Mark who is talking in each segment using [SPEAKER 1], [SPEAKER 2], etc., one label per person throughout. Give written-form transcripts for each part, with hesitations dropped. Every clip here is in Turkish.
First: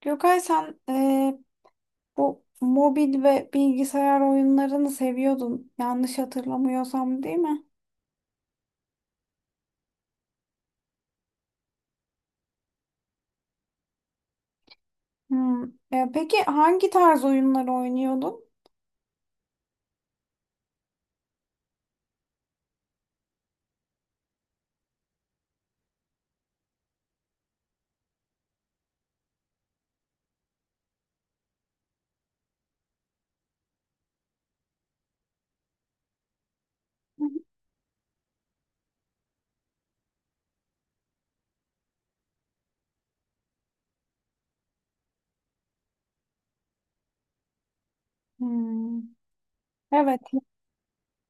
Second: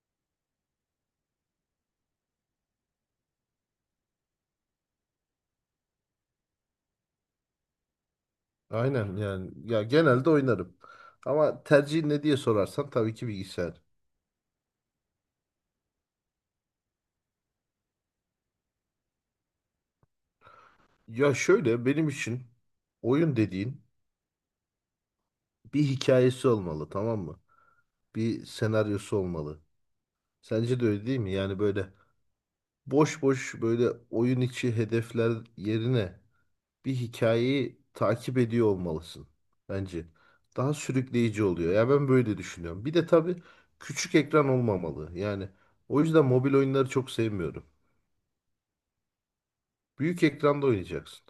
[SPEAKER 1] Gökay, sen bu mobil ve bilgisayar oyunlarını seviyordun, yanlış hatırlamıyorsam, değil mi?
[SPEAKER 2] Aynen yani ya genelde oynarım. Ama tercihin ne diye sorarsan tabii ki bilgisayar.
[SPEAKER 1] Hmm. E, peki hangi tarz oyunları oynuyordun?
[SPEAKER 2] Ya şöyle benim için oyun dediğin bir hikayesi olmalı, tamam mı? Bir senaryosu olmalı. Sence de öyle değil mi? Yani böyle boş boş böyle oyun içi hedefler yerine bir hikayeyi takip ediyor olmalısın bence. Daha sürükleyici oluyor. Ya ben böyle düşünüyorum. Bir de tabii küçük ekran olmamalı. Yani o yüzden mobil oyunları çok sevmiyorum.
[SPEAKER 1] Hmm. Evet.
[SPEAKER 2] Büyük ekranda oynayacaksın.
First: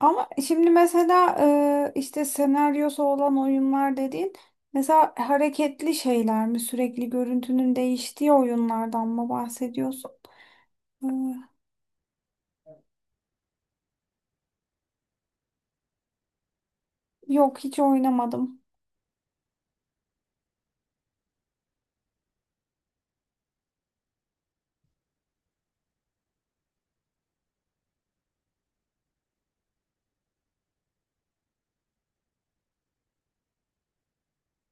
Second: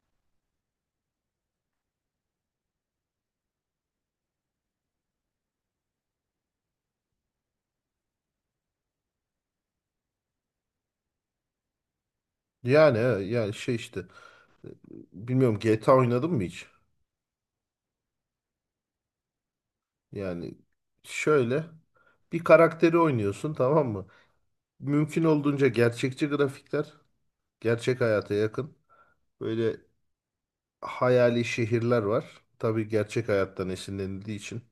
[SPEAKER 1] Ama şimdi mesela işte senaryosu olan oyunlar dediğin, mesela hareketli şeyler mi? Sürekli görüntünün değiştiği oyunlardan mı bahsediyorsun? Eee,
[SPEAKER 2] Yani he, yani e, bilmiyorum, GTA oynadın mı hiç?
[SPEAKER 1] yok, hiç oynamadım.
[SPEAKER 2] Yani şöyle bir karakteri oynuyorsun, tamam mı? Mümkün olduğunca gerçekçi grafikler, gerçek hayata yakın. Böyle hayali şehirler var. Tabii gerçek hayattan esinlenildiği için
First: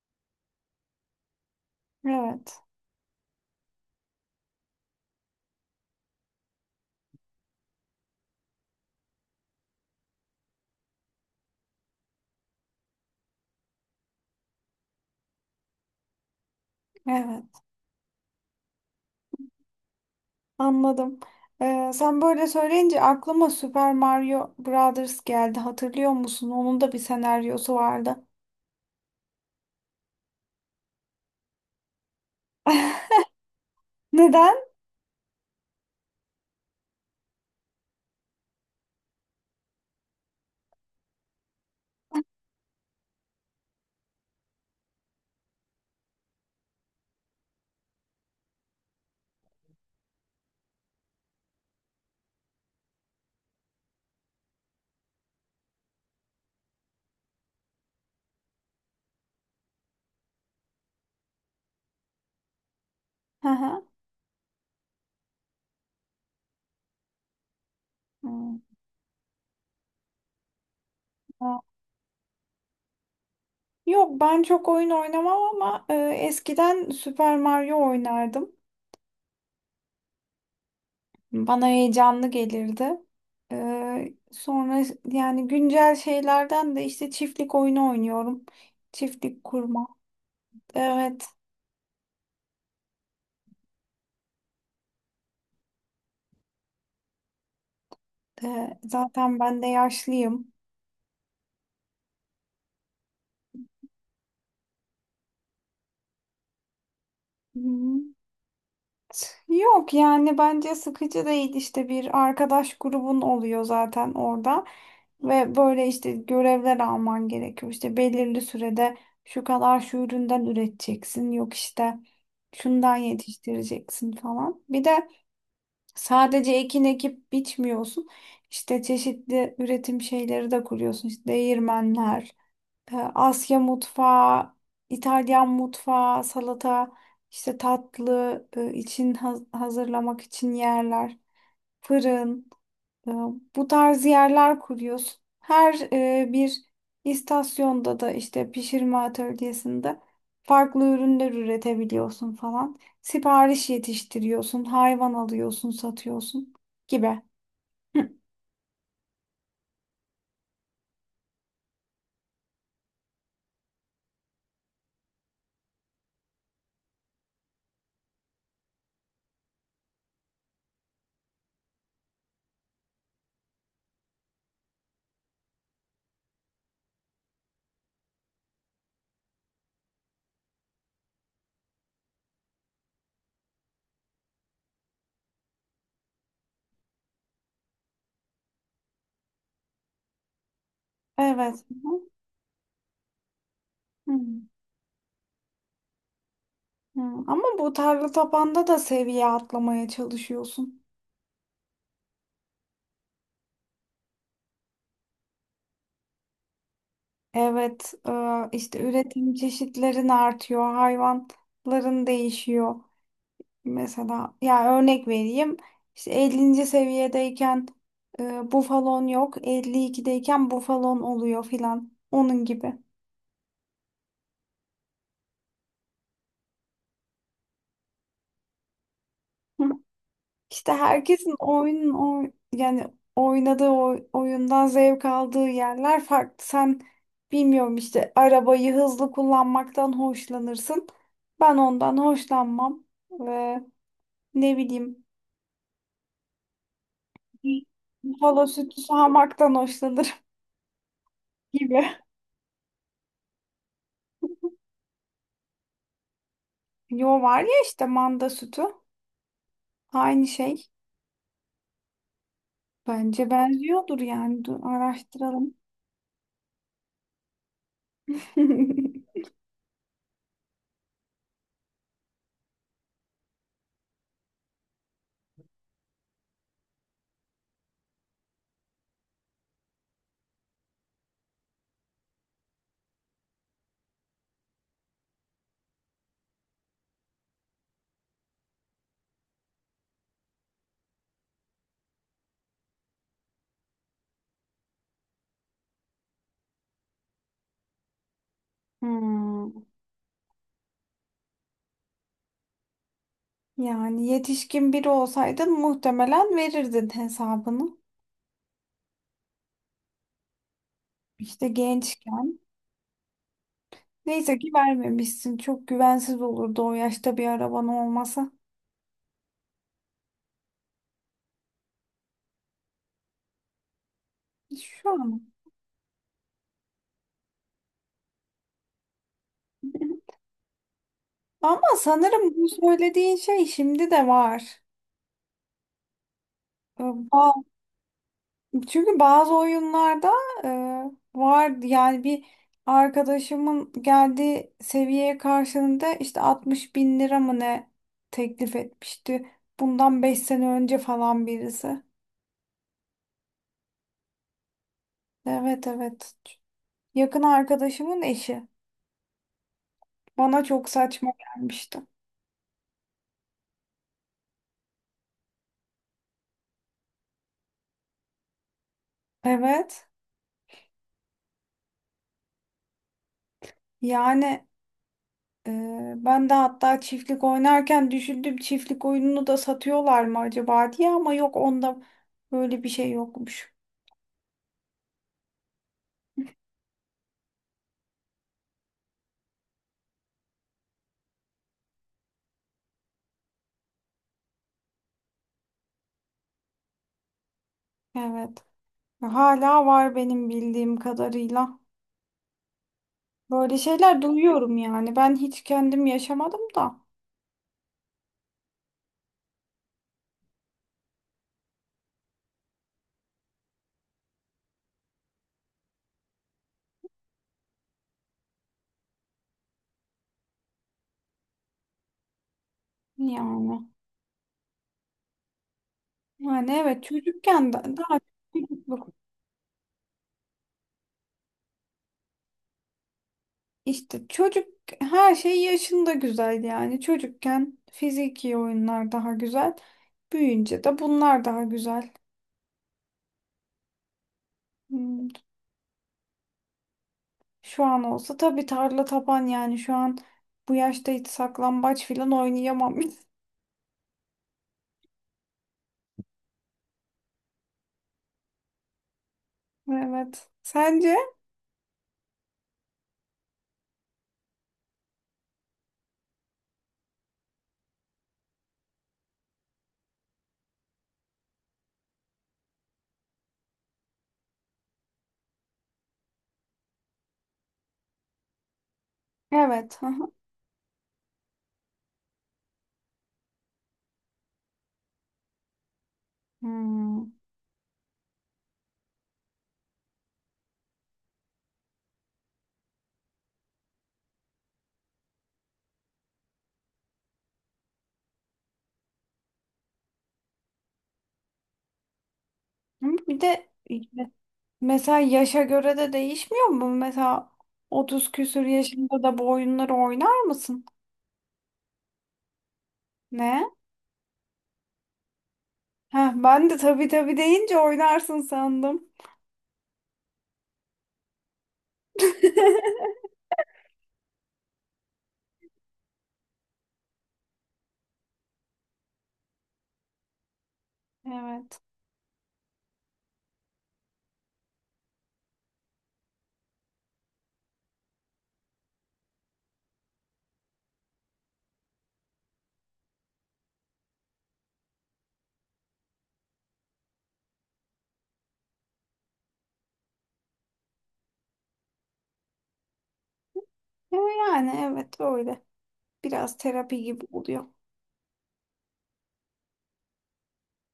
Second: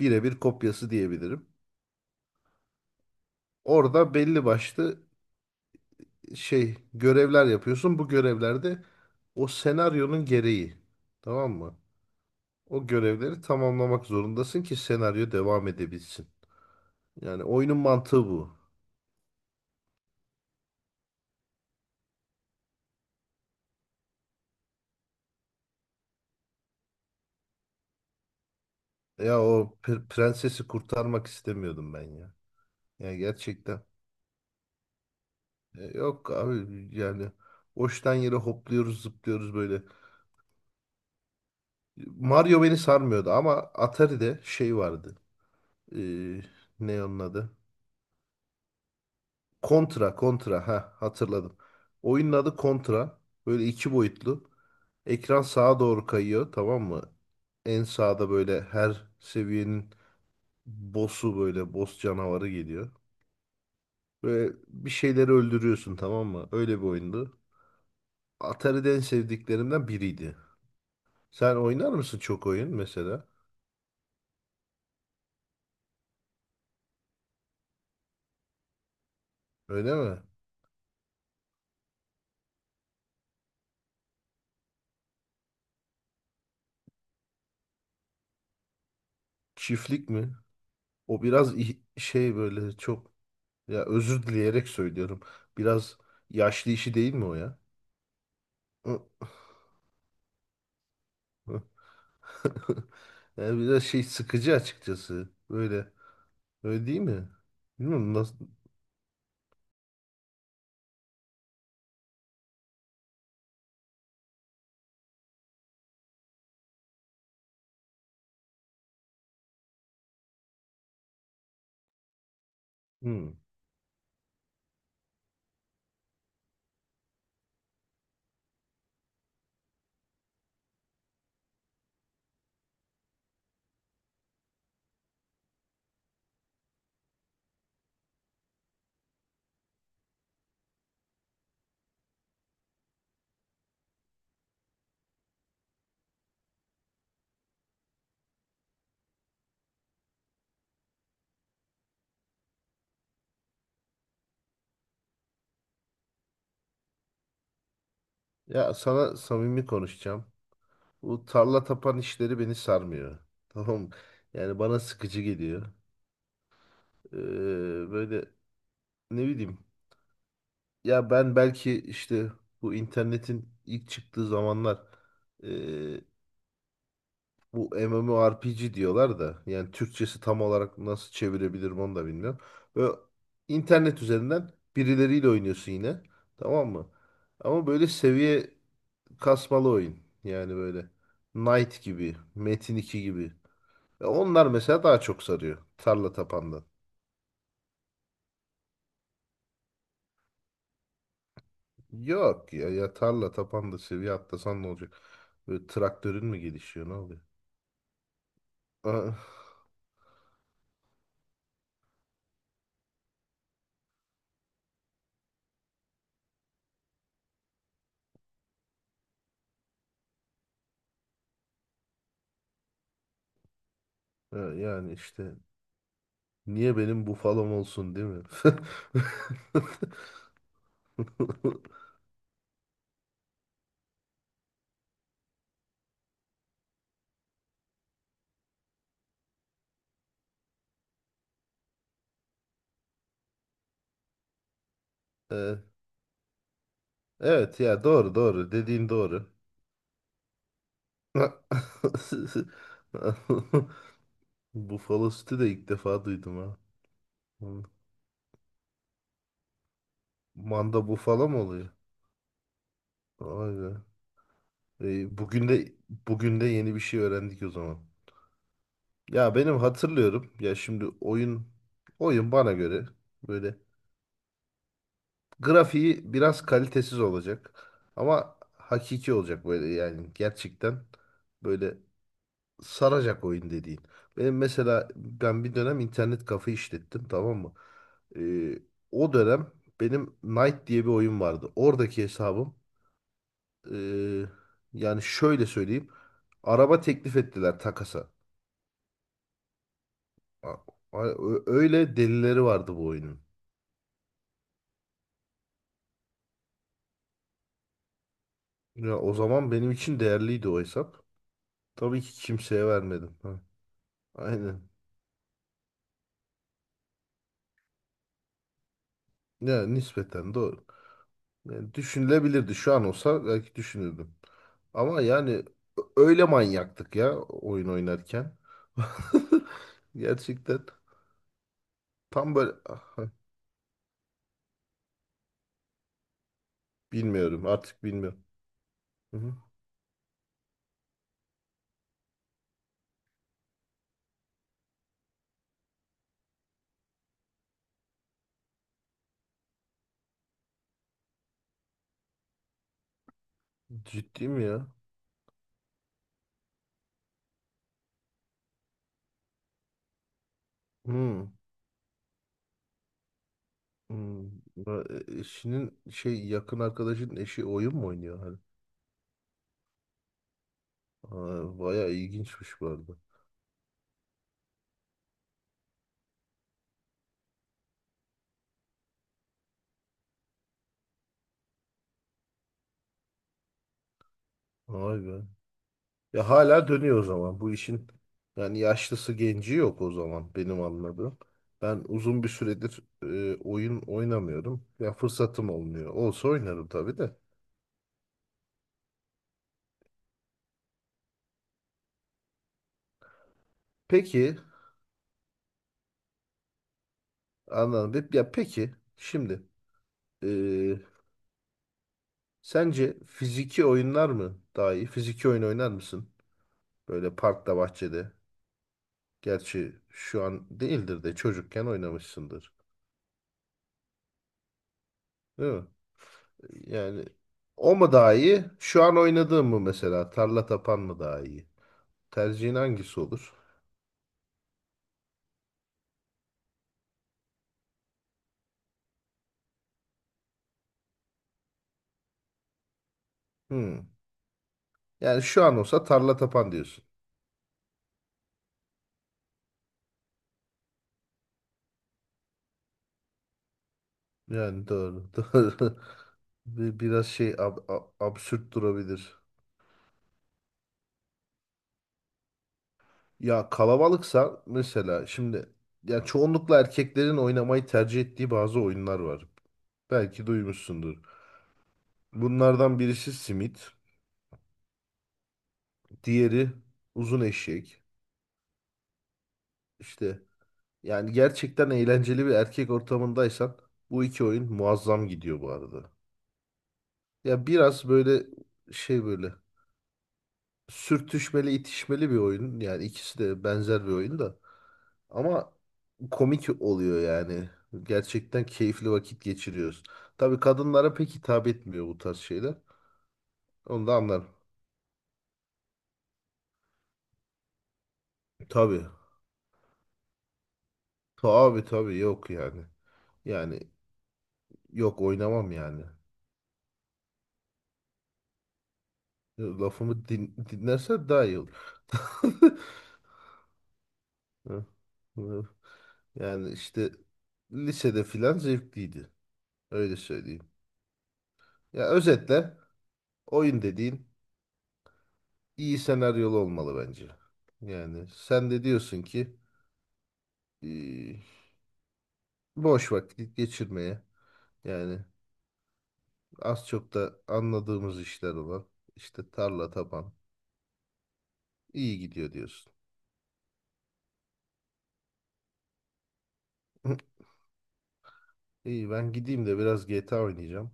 [SPEAKER 2] birebir kopyası diyebilirim.
[SPEAKER 1] Evet.
[SPEAKER 2] Orada belli başlı şey görevler yapıyorsun. Bu görevlerde o senaryonun gereği, tamam mı? O görevleri tamamlamak zorundasın ki senaryo devam edebilsin. Yani
[SPEAKER 1] Evet.
[SPEAKER 2] oyunun mantığı bu.
[SPEAKER 1] Anladım. Sen böyle söyleyince aklıma Super Mario Brothers geldi. Hatırlıyor musun? Onun da bir senaryosu vardı.
[SPEAKER 2] Ya o prensesi kurtarmak istemiyordum ben ya. Yani gerçekten.
[SPEAKER 1] Neden?
[SPEAKER 2] E, yok abi, yani hoştan yere hopluyoruz, zıplıyoruz böyle. Mario beni sarmıyordu ama Atari'de şey vardı. E, ne onun adı? Contra, Contra. Ha, hatırladım. Oyunun adı Contra. Böyle iki boyutlu. Ekran sağa doğru kayıyor, tamam mı? En sağda böyle her seviyenin boss'u, böyle boss canavarı geliyor.
[SPEAKER 1] Hı hı.
[SPEAKER 2] Böyle bir şeyleri öldürüyorsun, tamam mı? Öyle bir oyundu.
[SPEAKER 1] Hmm.
[SPEAKER 2] Atari'de en sevdiklerimden biriydi. Sen
[SPEAKER 1] Ha.
[SPEAKER 2] oynar mısın çok oyun mesela?
[SPEAKER 1] Yok, ben çok oyun oynamam ama e, eskiden Super Mario oynardım.
[SPEAKER 2] Öyle mi?
[SPEAKER 1] Bana heyecanlı gelirdi. E, sonra yani güncel şeylerden de işte çiftlik oyunu oynuyorum. Çiftlik kurma.
[SPEAKER 2] Çiftlik mi? O
[SPEAKER 1] Evet.
[SPEAKER 2] biraz şey, böyle çok, ya özür dileyerek söylüyorum. Biraz yaşlı işi değil mi o ya?
[SPEAKER 1] E, zaten ben de yaşlıyım.
[SPEAKER 2] Yani biraz şey, sıkıcı açıkçası. Böyle. Öyle değil mi?
[SPEAKER 1] Hı hı.
[SPEAKER 2] Bilmiyorum nasıl.
[SPEAKER 1] Yok, yani bence sıkıcı değil, işte bir arkadaş grubun oluyor zaten orada, ve böyle işte görevler alman gerekiyor, işte belirli sürede şu kadar şu üründen üreteceksin, yok işte şundan
[SPEAKER 2] Hmm.
[SPEAKER 1] yetiştireceksin falan. Bir de sadece ekin ekip biçmiyorsun, işte çeşitli üretim şeyleri de kuruyorsun, işte değirmenler, e, Asya mutfağı, İtalyan mutfağı, salata, işte tatlı e, için hazırlamak için yerler, fırın, e, bu tarz yerler kuruyoruz. Her e, bir istasyonda da işte pişirme atölyesinde farklı ürünler üretebiliyorsun falan. Sipariş yetiştiriyorsun, hayvan alıyorsun, satıyorsun gibi. Hı.
[SPEAKER 2] Ya sana samimi konuşacağım. Bu tarla tapan işleri beni sarmıyor. Tamam mı? Yani bana sıkıcı geliyor. Ee, Böyle, ne bileyim. Ya ben belki işte bu internetin ilk çıktığı zamanlar ee, bu MMORPG diyorlar da, yani Türkçesi tam olarak nasıl çevirebilirim onu da bilmiyorum. Böyle internet üzerinden birileriyle oynuyorsun yine. Tamam mı? Ama böyle seviye kasmalı oyun. Yani böyle
[SPEAKER 1] Evet.
[SPEAKER 2] Knight
[SPEAKER 1] Hı,
[SPEAKER 2] gibi, Metin 2 gibi. E,
[SPEAKER 1] hı,
[SPEAKER 2] onlar mesela daha çok sarıyor. Tarla tapandan.
[SPEAKER 1] hı. Ama bu tarla tapanda da seviye atlamaya çalışıyorsun.
[SPEAKER 2] Yok ya, ya tarla tapanda seviye atlasan ne olacak? Böyle traktörün mü gelişiyor, ne oluyor?
[SPEAKER 1] Evet, e, işte üretim
[SPEAKER 2] Ah,
[SPEAKER 1] çeşitlerin artıyor, hayvanların değişiyor. Mesela ya örnek vereyim. İşte 50. seviyedeyken e, bufalon yok, 52'deyken bufalon oluyor filan. Onun gibi.
[SPEAKER 2] e, yani işte niye benim bufalom olsun, değil mi?
[SPEAKER 1] Hı. İşte herkesin yani oyundan zevk aldığı yerler farklı. Sen, bilmiyorum, işte arabayı hızlı kullanmaktan hoşlanırsın. Ben ondan hoşlanmam. Ve ne bileyim,
[SPEAKER 2] E, evet ya, doğru,
[SPEAKER 1] Buffalo
[SPEAKER 2] doğru,
[SPEAKER 1] sütü
[SPEAKER 2] dediğin doğru.
[SPEAKER 1] sağmaktan hoşlanırım gibi.
[SPEAKER 2] Bufalo sütü de ilk defa duydum, ha.
[SPEAKER 1] Yo, var ya işte, manda sütü. Aynı şey.
[SPEAKER 2] Manda bufalo mı oluyor?
[SPEAKER 1] Bence
[SPEAKER 2] Vay be.
[SPEAKER 1] benziyordur yani. Dur,
[SPEAKER 2] E, bugün
[SPEAKER 1] araştıralım.
[SPEAKER 2] de bugün de yeni bir şey öğrendik o zaman. Ya benim hatırlıyorum ya, şimdi oyun bana göre böyle grafiği biraz kalitesiz olacak ama hakiki olacak, böyle yani gerçekten, böyle saracak oyun dediğin. Benim mesela ben bir dönem internet kafe işlettim, tamam mı? Ee, O dönem benim Knight diye bir oyun vardı. Oradaki hesabım, ee, yani şöyle söyleyeyim, araba teklif ettiler takasa.
[SPEAKER 1] Hmm.
[SPEAKER 2] A- Öyle delileri vardı bu oyunun.
[SPEAKER 1] Yani yetişkin biri olsaydın muhtemelen verirdin hesabını.
[SPEAKER 2] Ya o zaman benim için değerliydi o hesap.
[SPEAKER 1] İşte
[SPEAKER 2] Tabii ki
[SPEAKER 1] gençken.
[SPEAKER 2] kimseye vermedim. Ha,
[SPEAKER 1] Neyse ki
[SPEAKER 2] aynen.
[SPEAKER 1] vermemişsin. Çok güvensiz olurdu o yaşta bir araban olmasa.
[SPEAKER 2] Ya nispeten doğru. Yani düşünülebilirdi. Şu an olsa belki düşünürdüm.
[SPEAKER 1] Şu
[SPEAKER 2] Ama
[SPEAKER 1] an.
[SPEAKER 2] yani öyle manyaktık ya oyun oynarken. Gerçekten
[SPEAKER 1] Ama sanırım
[SPEAKER 2] tam
[SPEAKER 1] bu
[SPEAKER 2] böyle. Ah,
[SPEAKER 1] söylediğin şey şimdi de var. Ee,
[SPEAKER 2] bilmiyorum artık, bilmiyorum.
[SPEAKER 1] Çünkü
[SPEAKER 2] Hı hı.
[SPEAKER 1] bazı oyunlarda e, vardı yani, bir arkadaşımın geldiği seviyeye karşılığında işte 60 bin lira mı ne teklif etmişti. Bundan 5 sene önce falan birisi.
[SPEAKER 2] Ciddi mi ya?
[SPEAKER 1] Evet, evet. Yakın arkadaşımın eşi. Bana çok saçma
[SPEAKER 2] Hı.
[SPEAKER 1] gelmişti.
[SPEAKER 2] Hı. Ya, eşinin şey, yakın arkadaşın eşi oyun mu oynuyor? Hani?
[SPEAKER 1] Evet.
[SPEAKER 2] Aa, bayağı ilginçmiş bu arada.
[SPEAKER 1] Yani ee, ben de hatta çiftlik oynarken düşündüm, çiftlik oyununu da satıyorlar mı acaba diye, ama yok, onda böyle bir şey yokmuş.
[SPEAKER 2] Vay be. Ya hala dönüyor o zaman. Bu işin yani yaşlısı genci yok o zaman benim anladığım. Ben uzun bir süredir oyun oynamıyorum. Ya fırsatım olmuyor. Olsa oynarım tabii de.
[SPEAKER 1] Evet. Hala var benim bildiğim kadarıyla. Böyle şeyler
[SPEAKER 2] Peki,
[SPEAKER 1] duyuyorum yani. Ben hiç kendim yaşamadım da.
[SPEAKER 2] anladım. Ya peki şimdi, e, sence fiziki oyunlar mı daha iyi? Fiziki oyun oynar mısın? Böyle parkta, bahçede. Gerçi şu an değildir de çocukken oynamışsındır.
[SPEAKER 1] Yani.
[SPEAKER 2] Değil mi?
[SPEAKER 1] Yani evet,
[SPEAKER 2] Yani
[SPEAKER 1] çocukken
[SPEAKER 2] o mu
[SPEAKER 1] daha
[SPEAKER 2] daha iyi? Şu
[SPEAKER 1] çocukluk.
[SPEAKER 2] an oynadığım mı mesela? Tarla tapan mı daha iyi? Tercihin hangisi olur?
[SPEAKER 1] İşte çocuk, her şey yaşında güzel yani. Çocukken fiziki oyunlar daha güzel. Büyüyünce de bunlar daha güzel.
[SPEAKER 2] Hmm.
[SPEAKER 1] Hmm.
[SPEAKER 2] Yani şu an olsa tarla tapan diyorsun.
[SPEAKER 1] Şu an olsa tabii tarla taban, yani şu an bu yaşta hiç saklambaç filan oynayamam.
[SPEAKER 2] Yani doğru, doğru. Biraz şey, absürt durabilir.
[SPEAKER 1] Evet. Sence?
[SPEAKER 2] Ya kalabalıksa mesela, şimdi ya çoğunlukla erkeklerin oynamayı tercih ettiği bazı oyunlar var. Belki duymuşsundur. Bunlardan birisi simit, diğeri uzun eşek.
[SPEAKER 1] Evet. Hı hı.
[SPEAKER 2] İşte yani gerçekten eğlenceli bir erkek ortamındaysan bu iki oyun muazzam gidiyor bu arada.
[SPEAKER 1] Hmm.
[SPEAKER 2] Ya biraz böyle şey, böyle sürtüşmeli, itişmeli bir oyun. Yani ikisi de benzer bir oyun da. Ama komik oluyor yani. Gerçekten keyifli vakit geçiriyoruz. Tabii kadınlara pek hitap etmiyor bu tarz şeyler.
[SPEAKER 1] Ama bir de
[SPEAKER 2] Onu da
[SPEAKER 1] işte,
[SPEAKER 2] anlarım.
[SPEAKER 1] mesela yaşa göre de değişmiyor mu? Mesela 30 küsür
[SPEAKER 2] Tabii.
[SPEAKER 1] yaşında da bu oyunları oynar mısın?
[SPEAKER 2] Tabii, tabii, yok yani.
[SPEAKER 1] Ne?
[SPEAKER 2] Yani yok, oynamam yani.
[SPEAKER 1] Heh, ben de tabii tabii deyince oynarsın sandım.
[SPEAKER 2] Lafımı dinlerse daha iyi olur. Hı, hı. Yani işte lisede filan zevkliydi. Öyle söyleyeyim.
[SPEAKER 1] Evet.
[SPEAKER 2] Ya özetle oyun dediğin iyi senaryolu olmalı bence. Yani sen de diyorsun ki eee, boş vakit geçirmeye, yani az çok da anladığımız işler olan işte tarla taban iyi gidiyor diyorsun.
[SPEAKER 1] Ya, yani evet öyle. Biraz terapi gibi oluyor.
[SPEAKER 2] İyi, ben gideyim de biraz GTA oynayacağım.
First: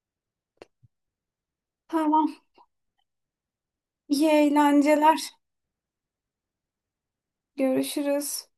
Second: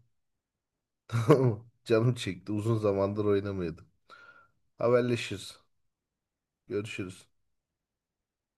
[SPEAKER 2] Canım
[SPEAKER 1] Tamam.
[SPEAKER 2] çekti, uzun zamandır oynamıyordum.
[SPEAKER 1] İyi eğlenceler.
[SPEAKER 2] Haberleşiriz. Görüşürüz.
[SPEAKER 1] Görüşürüz.